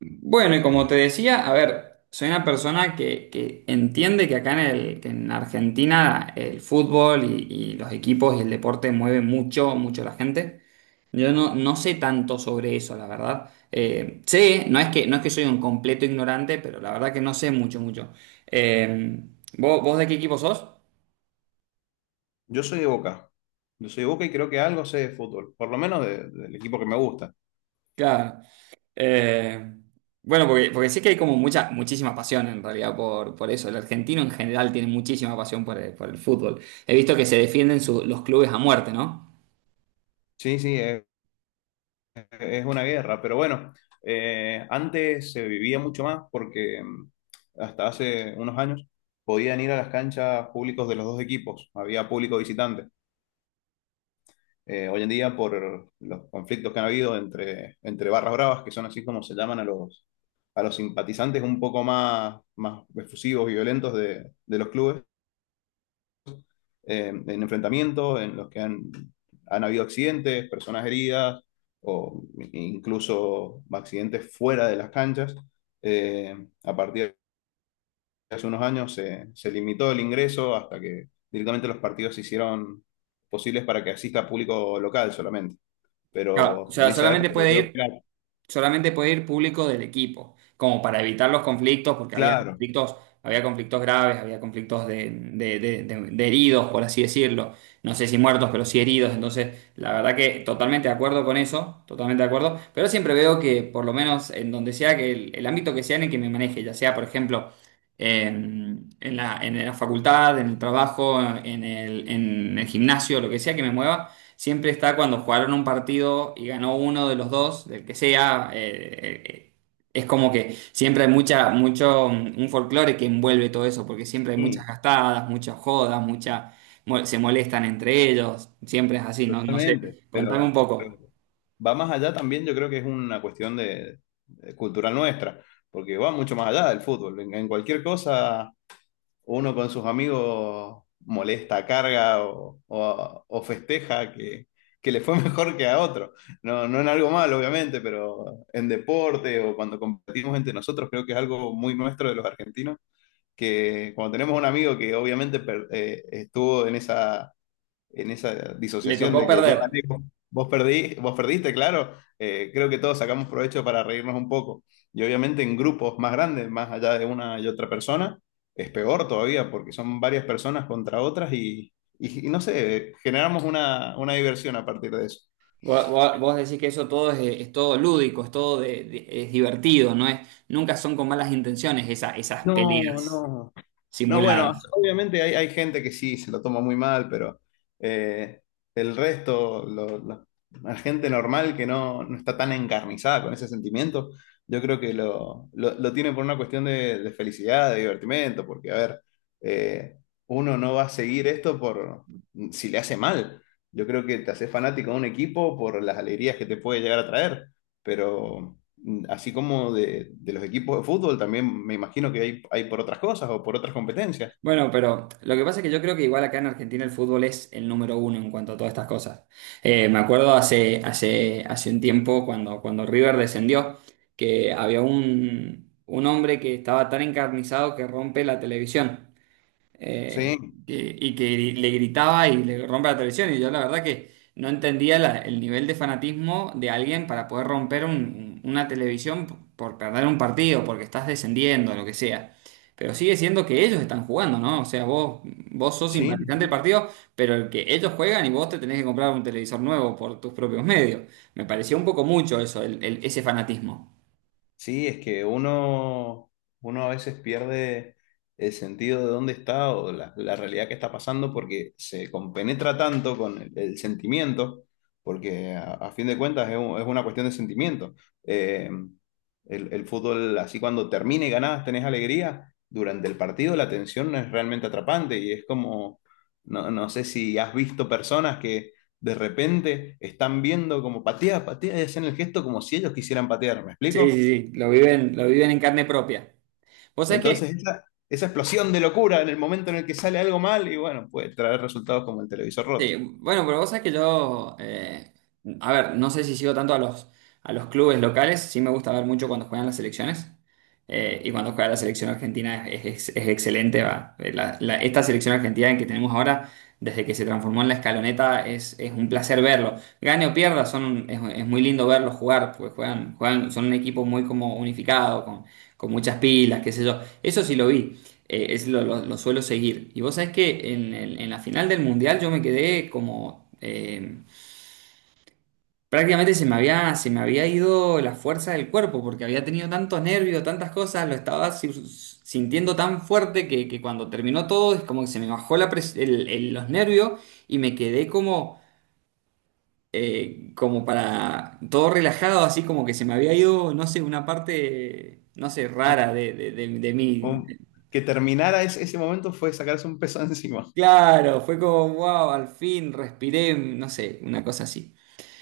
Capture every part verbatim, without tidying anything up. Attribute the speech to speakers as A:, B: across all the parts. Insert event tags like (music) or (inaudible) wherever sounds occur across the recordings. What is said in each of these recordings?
A: Bueno, y como te decía, a ver, soy una persona que, que entiende que acá en el, que en Argentina el fútbol y, y los equipos y el deporte mueven mucho, mucho a la gente. Yo no, no sé tanto sobre eso, la verdad. Eh, sé, no es que, no es que soy un completo ignorante, pero la verdad que no sé mucho, mucho. Eh, ¿vos, vos de qué equipo sos?
B: Yo soy de Boca. Yo soy de Boca y creo que algo sé de fútbol, por lo menos de- del equipo que me gusta.
A: Claro. Eh, bueno, porque, porque sé que hay como mucha, muchísima pasión en realidad por, por eso. El argentino en general tiene muchísima pasión por el, por el fútbol. He visto que se defienden su- los clubes a muerte, ¿no?
B: Sí, sí, es, es una guerra, pero bueno, eh, antes se vivía mucho más porque mm, hasta hace unos años podían ir a las canchas públicos de los dos equipos, había público visitante. Eh, hoy en día, por los conflictos que han habido entre, entre barras bravas, que son así como se llaman a los, a los simpatizantes un poco más, más efusivos y violentos de, de los clubes, eh, en enfrentamientos en los que han, han habido accidentes, personas heridas o incluso accidentes fuera de las canchas. Eh, a partir de hace unos años se, se limitó el ingreso hasta que directamente los partidos se hicieron posibles para que asista público local solamente.
A: Claro, o
B: Pero en
A: sea,
B: esa
A: solamente
B: época yo
A: puede
B: creo que
A: ir.
B: era
A: solamente puede ir público del equipo, como para evitar los conflictos, porque había
B: claro,
A: conflictos, había conflictos graves, había conflictos de, de- de- de- de heridos, por así decirlo. No sé si muertos, pero sí heridos. Entonces, la verdad que totalmente de acuerdo con eso, totalmente de acuerdo. Pero siempre veo que, por lo menos en donde sea, que el, el ámbito que sea en el que me maneje, ya sea, por ejemplo, en, en la, en la facultad, en el trabajo, en el, en el gimnasio, lo que sea que me mueva. Siempre está cuando jugaron un partido y ganó uno de los dos, del que sea. eh, eh, es como que siempre hay mucha, mucho, mm, un folclore que envuelve todo eso, porque siempre hay muchas
B: sí,
A: gastadas, muchas jodas, mucha, mo- se molestan entre ellos. Siempre es así, no, no sé.
B: totalmente.
A: Contame un
B: Pero,
A: poco.
B: pero va más allá también, yo creo que es una cuestión de, de cultural nuestra, porque va mucho más allá del fútbol. En, en cualquier cosa, uno con sus amigos molesta, carga o, o- o festeja que, que le fue (laughs) mejor que a otro. No, no en algo malo, obviamente, pero en deporte o cuando competimos entre nosotros, creo que es algo muy nuestro de los argentinos, que cuando tenemos un amigo que obviamente per- eh, estuvo en esa en esa
A: Le
B: disociación
A: tocó
B: de que yo
A: perder.
B: gané, vos vos perdí, vos perdiste, claro. Eh, creo que todos sacamos provecho para reírnos un poco. Y obviamente en grupos más grandes, más allá de una y otra persona, es peor todavía porque son varias personas contra otras y, y- y no sé, generamos una, una diversión a partir de eso.
A: Vos, vos- vos decís que eso todo es, es todo lúdico, es todo de- de- es divertido, no es, nunca son con malas intenciones esa- esas
B: No,
A: peleas
B: no. No, bueno,
A: simuladas.
B: obviamente hay, hay gente que sí se lo toma muy mal, pero eh, el resto, lo- lo- la gente normal que no, no está tan encarnizada con ese sentimiento, yo creo que lo, lo- lo tiene por una cuestión de, de felicidad, de divertimento, porque, a ver, eh, uno no va a seguir esto por si le hace mal. Yo creo que te haces fanático de un equipo por las alegrías que te puede llegar a traer, pero mm, así como de, de los equipos de fútbol, también me imagino que hay, hay por otras cosas o por otras competencias.
A: Bueno, pero lo que pasa es que yo creo que igual acá en Argentina el fútbol es el número uno en cuanto a todas estas cosas. Eh, me acuerdo hace, hace, hace un tiempo cuando, cuando River descendió, que había un, un hombre que estaba tan encarnizado que rompe la televisión, eh,
B: Sí,
A: que- y que le gritaba y le rompe la televisión. Y yo la verdad que no entendía la- el nivel de fanatismo de alguien para poder romper un- una televisión p- por perder un partido, porque estás descendiendo, lo que sea. Pero sigue siendo que ellos están jugando, ¿no? O sea, vos, vos sos simpatizante del
B: sí.
A: partido, pero el que ellos juegan y vos te tenés que comprar un televisor nuevo por tus propios medios. Me pareció un poco mucho eso, el- el- ese fanatismo.
B: Sí, es que uno, uno a veces pierde el sentido de dónde está o la, la realidad que está pasando porque se compenetra tanto con el, el sentimiento, porque a, a fin de cuentas es, un- es una cuestión de sentimiento. Eh, el, el fútbol, así cuando termine y ganás, tenés alegría, durante el partido la tensión es realmente atrapante y es como, no, no sé si has visto personas que de repente están viendo como patea, patea y hacen el gesto como si ellos quisieran patear, ¿me
A: Sí,
B: explico?
A: sí, sí, lo viven, lo viven en carne propia. Vos sabés que
B: Entonces, esa, esa explosión de locura en el momento en el que sale algo mal y bueno, puede traer resultados como el televisor
A: Sí,
B: roto.
A: bueno, pero vos sabés que yo, eh, a ver, no sé si sigo tanto a los, a los clubes locales, sí me gusta ver mucho cuando juegan las selecciones, eh, y cuando juega la selección argentina es, es- es excelente, va. Eh, la- la- esta selección argentina en que tenemos ahora, desde que se transformó en la escaloneta, es, es un placer verlo. Gane o pierda, son, es, es muy lindo verlos jugar, porque juegan, juegan, son un equipo muy como unificado, con, con muchas pilas, qué sé yo. Eso sí lo vi, eh, es lo, lo- lo suelo seguir. Y vos sabés que en, el- en la final del Mundial yo me quedé como, eh, prácticamente se me había, se me había ido la fuerza del cuerpo porque había tenido tantos nervios, tantas cosas, lo estaba si- sintiendo tan fuerte que, que cuando terminó todo es como que se me bajó la pres- el- el- los nervios y me quedé como, como para todo relajado, así como que se me había ido, no sé, una parte, no sé,
B: Un-
A: rara de, de, de, de mí.
B: un- que terminara ese, ese momento fue sacarse un peso (laughs) encima.
A: Claro, fue como, wow, al fin respiré, no sé, una cosa así.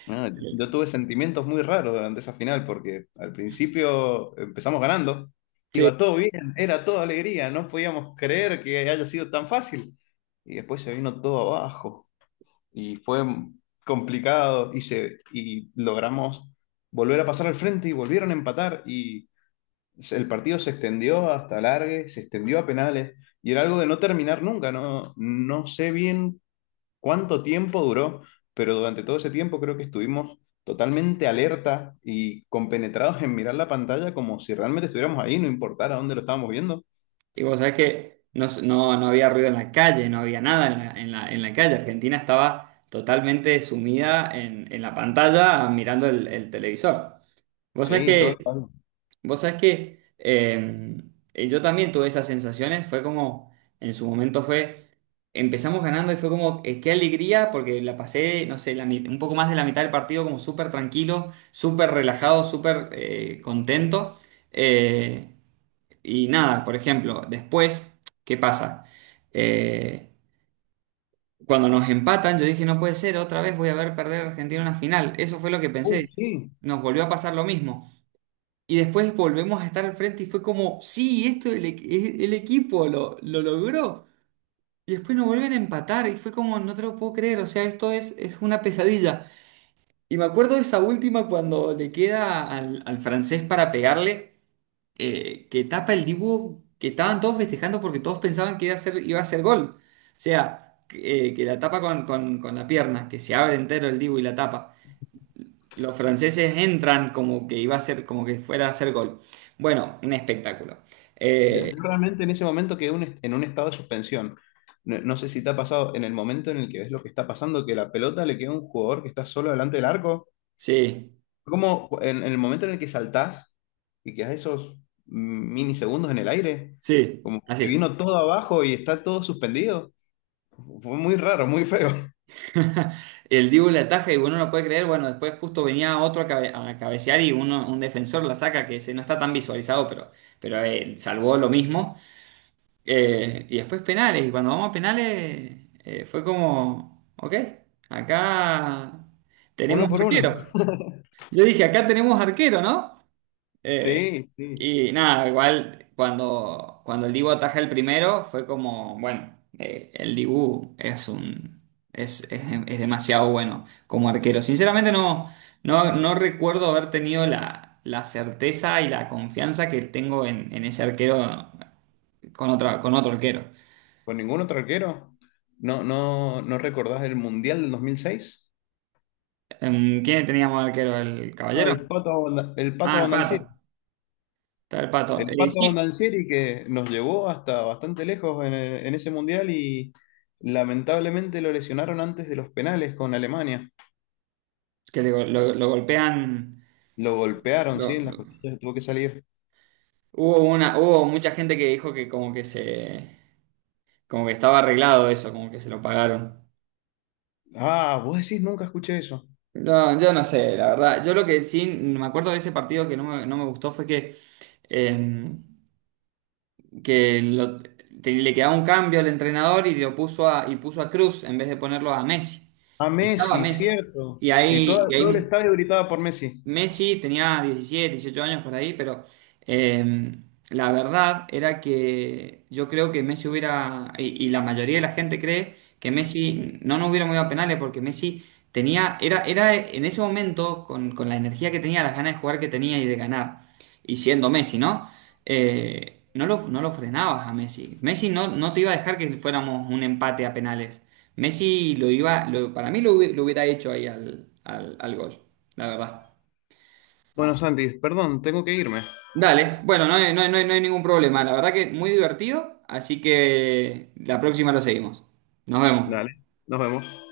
B: Ah, yo tuve sentimientos muy raros durante esa final porque al principio empezamos ganando,
A: Sí,
B: iba todo bien, era toda alegría, no podíamos creer que haya sido tan fácil. Y después se vino todo abajo y fue complicado y, se, y logramos volver a pasar al frente y volvieron a empatar, se- el partido se extendió hasta largue, se extendió a penales y era algo de no terminar nunca, no, no sé bien cuánto tiempo duró, pero durante todo ese tiempo creo que estuvimos totalmente alerta y compenetrados en mirar la pantalla como si realmente estuviéramos ahí, no importara dónde lo estábamos viendo.
A: y vos sabés que no, no, no había ruido en la calle, no había nada en la, en la, en la calle. Argentina estaba totalmente sumida en, en la pantalla mirando el, el televisor. Vos sabés
B: Sí, todo el
A: que
B: país.
A: Vos sabés que eh, eh, Yo también tuve esas sensaciones, fue como, en su momento fue, empezamos ganando y fue como, eh, qué alegría, porque la pasé, no sé, la mi- un poco más de la mitad del partido como súper tranquilo, súper relajado, súper eh, contento. Eh, y nada, por ejemplo, después, ¿qué pasa? Eh, Cuando nos empatan, yo dije, no puede ser, otra vez voy a ver perder a Argentina una final. Eso fue lo que
B: Uh,
A: pensé.
B: sí,
A: Nos volvió a pasar lo mismo. Y después volvemos a estar al frente y fue como, sí, esto el, equ- e- el equipo lo, lo logró. Y después nos vuelven a empatar y fue como, no te lo puedo creer, o sea, esto es, es una pesadilla. Y me acuerdo de esa última cuando le queda al, al francés para pegarle, eh, que tapa el dibujo, que estaban todos festejando porque todos pensaban que iba a ser, iba a ser gol. O sea, que eh, que la tapa con, con- con la pierna, que se abre entero el dibu y la tapa. Los franceses entran como que iba a ser, como que fuera a hacer gol. Bueno, un espectáculo.
B: yo,
A: Eh,
B: yo realmente en ese momento quedé un est- en un estado de suspensión. No, no sé si te ha pasado en el momento en el que ves lo que está pasando, que la pelota le queda a un jugador que está solo delante del arco.
A: sí,
B: Como en, en el momento en el que saltás y quedas esos minisegundos en el aire,
A: sí,
B: como te
A: así.
B: vino todo abajo y está todo suspendido. Fue muy raro, muy feo. (laughs)
A: (laughs) El Dibu la ataja y uno no puede creer. Bueno, después justo venía otro a, cabe- a cabecear y uno, un defensor la saca, que se, no está tan visualizado, pero, pero eh, salvó lo mismo. Eh, y después penales. Y cuando vamos a penales, eh, fue como, ok, acá
B: Uno
A: tenemos
B: por uno.
A: arquero. Yo dije, acá tenemos arquero, ¿no? Eh,
B: Sí, sí.
A: Y nada, igual cuando, cuando el Dibu ataja el primero fue como, bueno, eh, el Dibu es un es, es, es demasiado bueno como arquero. Sinceramente no, no, no recuerdo haber tenido la, la certeza y la confianza que tengo en, en ese arquero con otra, con otro arquero.
B: Con ningún otro arquero. ¿No, no, no recordás el Mundial del dos mil seis?
A: Em, ¿Quién teníamos arquero? ¿El
B: Ah,
A: Caballero?
B: el Pato, Abonda- el Pato
A: Ah, el Pato.
B: Abondancieri.
A: Está el Pato.
B: El
A: Eh,
B: Pato
A: sí,
B: Abondancieri que nos llevó hasta bastante lejos en, en ese Mundial y lamentablemente lo lesionaron antes de los penales con Alemania.
A: que le go- lo, lo golpean.
B: Lo golpearon, sí,
A: lo-
B: en las
A: lo-
B: costillas, tuvo que salir.
A: Hubo una, hubo mucha gente que dijo que como que se Como que estaba arreglado eso, como que se lo pagaron.
B: Ah, vos decís, nunca escuché eso.
A: No, yo no sé, la verdad. Yo lo que sí me acuerdo de ese partido que no me, no me gustó fue que, eh, que lo- te- le quedaba un cambio al entrenador y lo puso a, y puso a Cruz en vez de ponerlo a Messi.
B: A
A: Y estaba
B: Messi,
A: Messi.
B: cierto.
A: Y
B: Y todo,
A: ahí, y
B: todo el
A: ahí
B: estadio gritaba por Messi.
A: Messi tenía diecisiete, dieciocho años por ahí, pero eh, la verdad era que yo creo que Messi hubiera, y, y la mayoría de la gente cree que Messi no nos hubiera movido a penales porque Messi tenía, era, era en ese momento, con, con la energía que tenía, las ganas de jugar que tenía y de ganar, y siendo Messi, ¿no? Eh, no lo, no lo frenabas a Messi. Messi no, no te iba a dejar que fuéramos un empate a penales. Messi lo iba, lo- para mí lo, hubi- lo hubiera hecho ahí al, al al gol, la verdad.
B: Bueno, Santi, perdón, tengo que irme.
A: Dale, bueno, no hay, no hay- no hay- no hay ningún problema. La verdad que muy divertido, así que la próxima lo seguimos. Nos vemos.
B: Dale, nos vemos.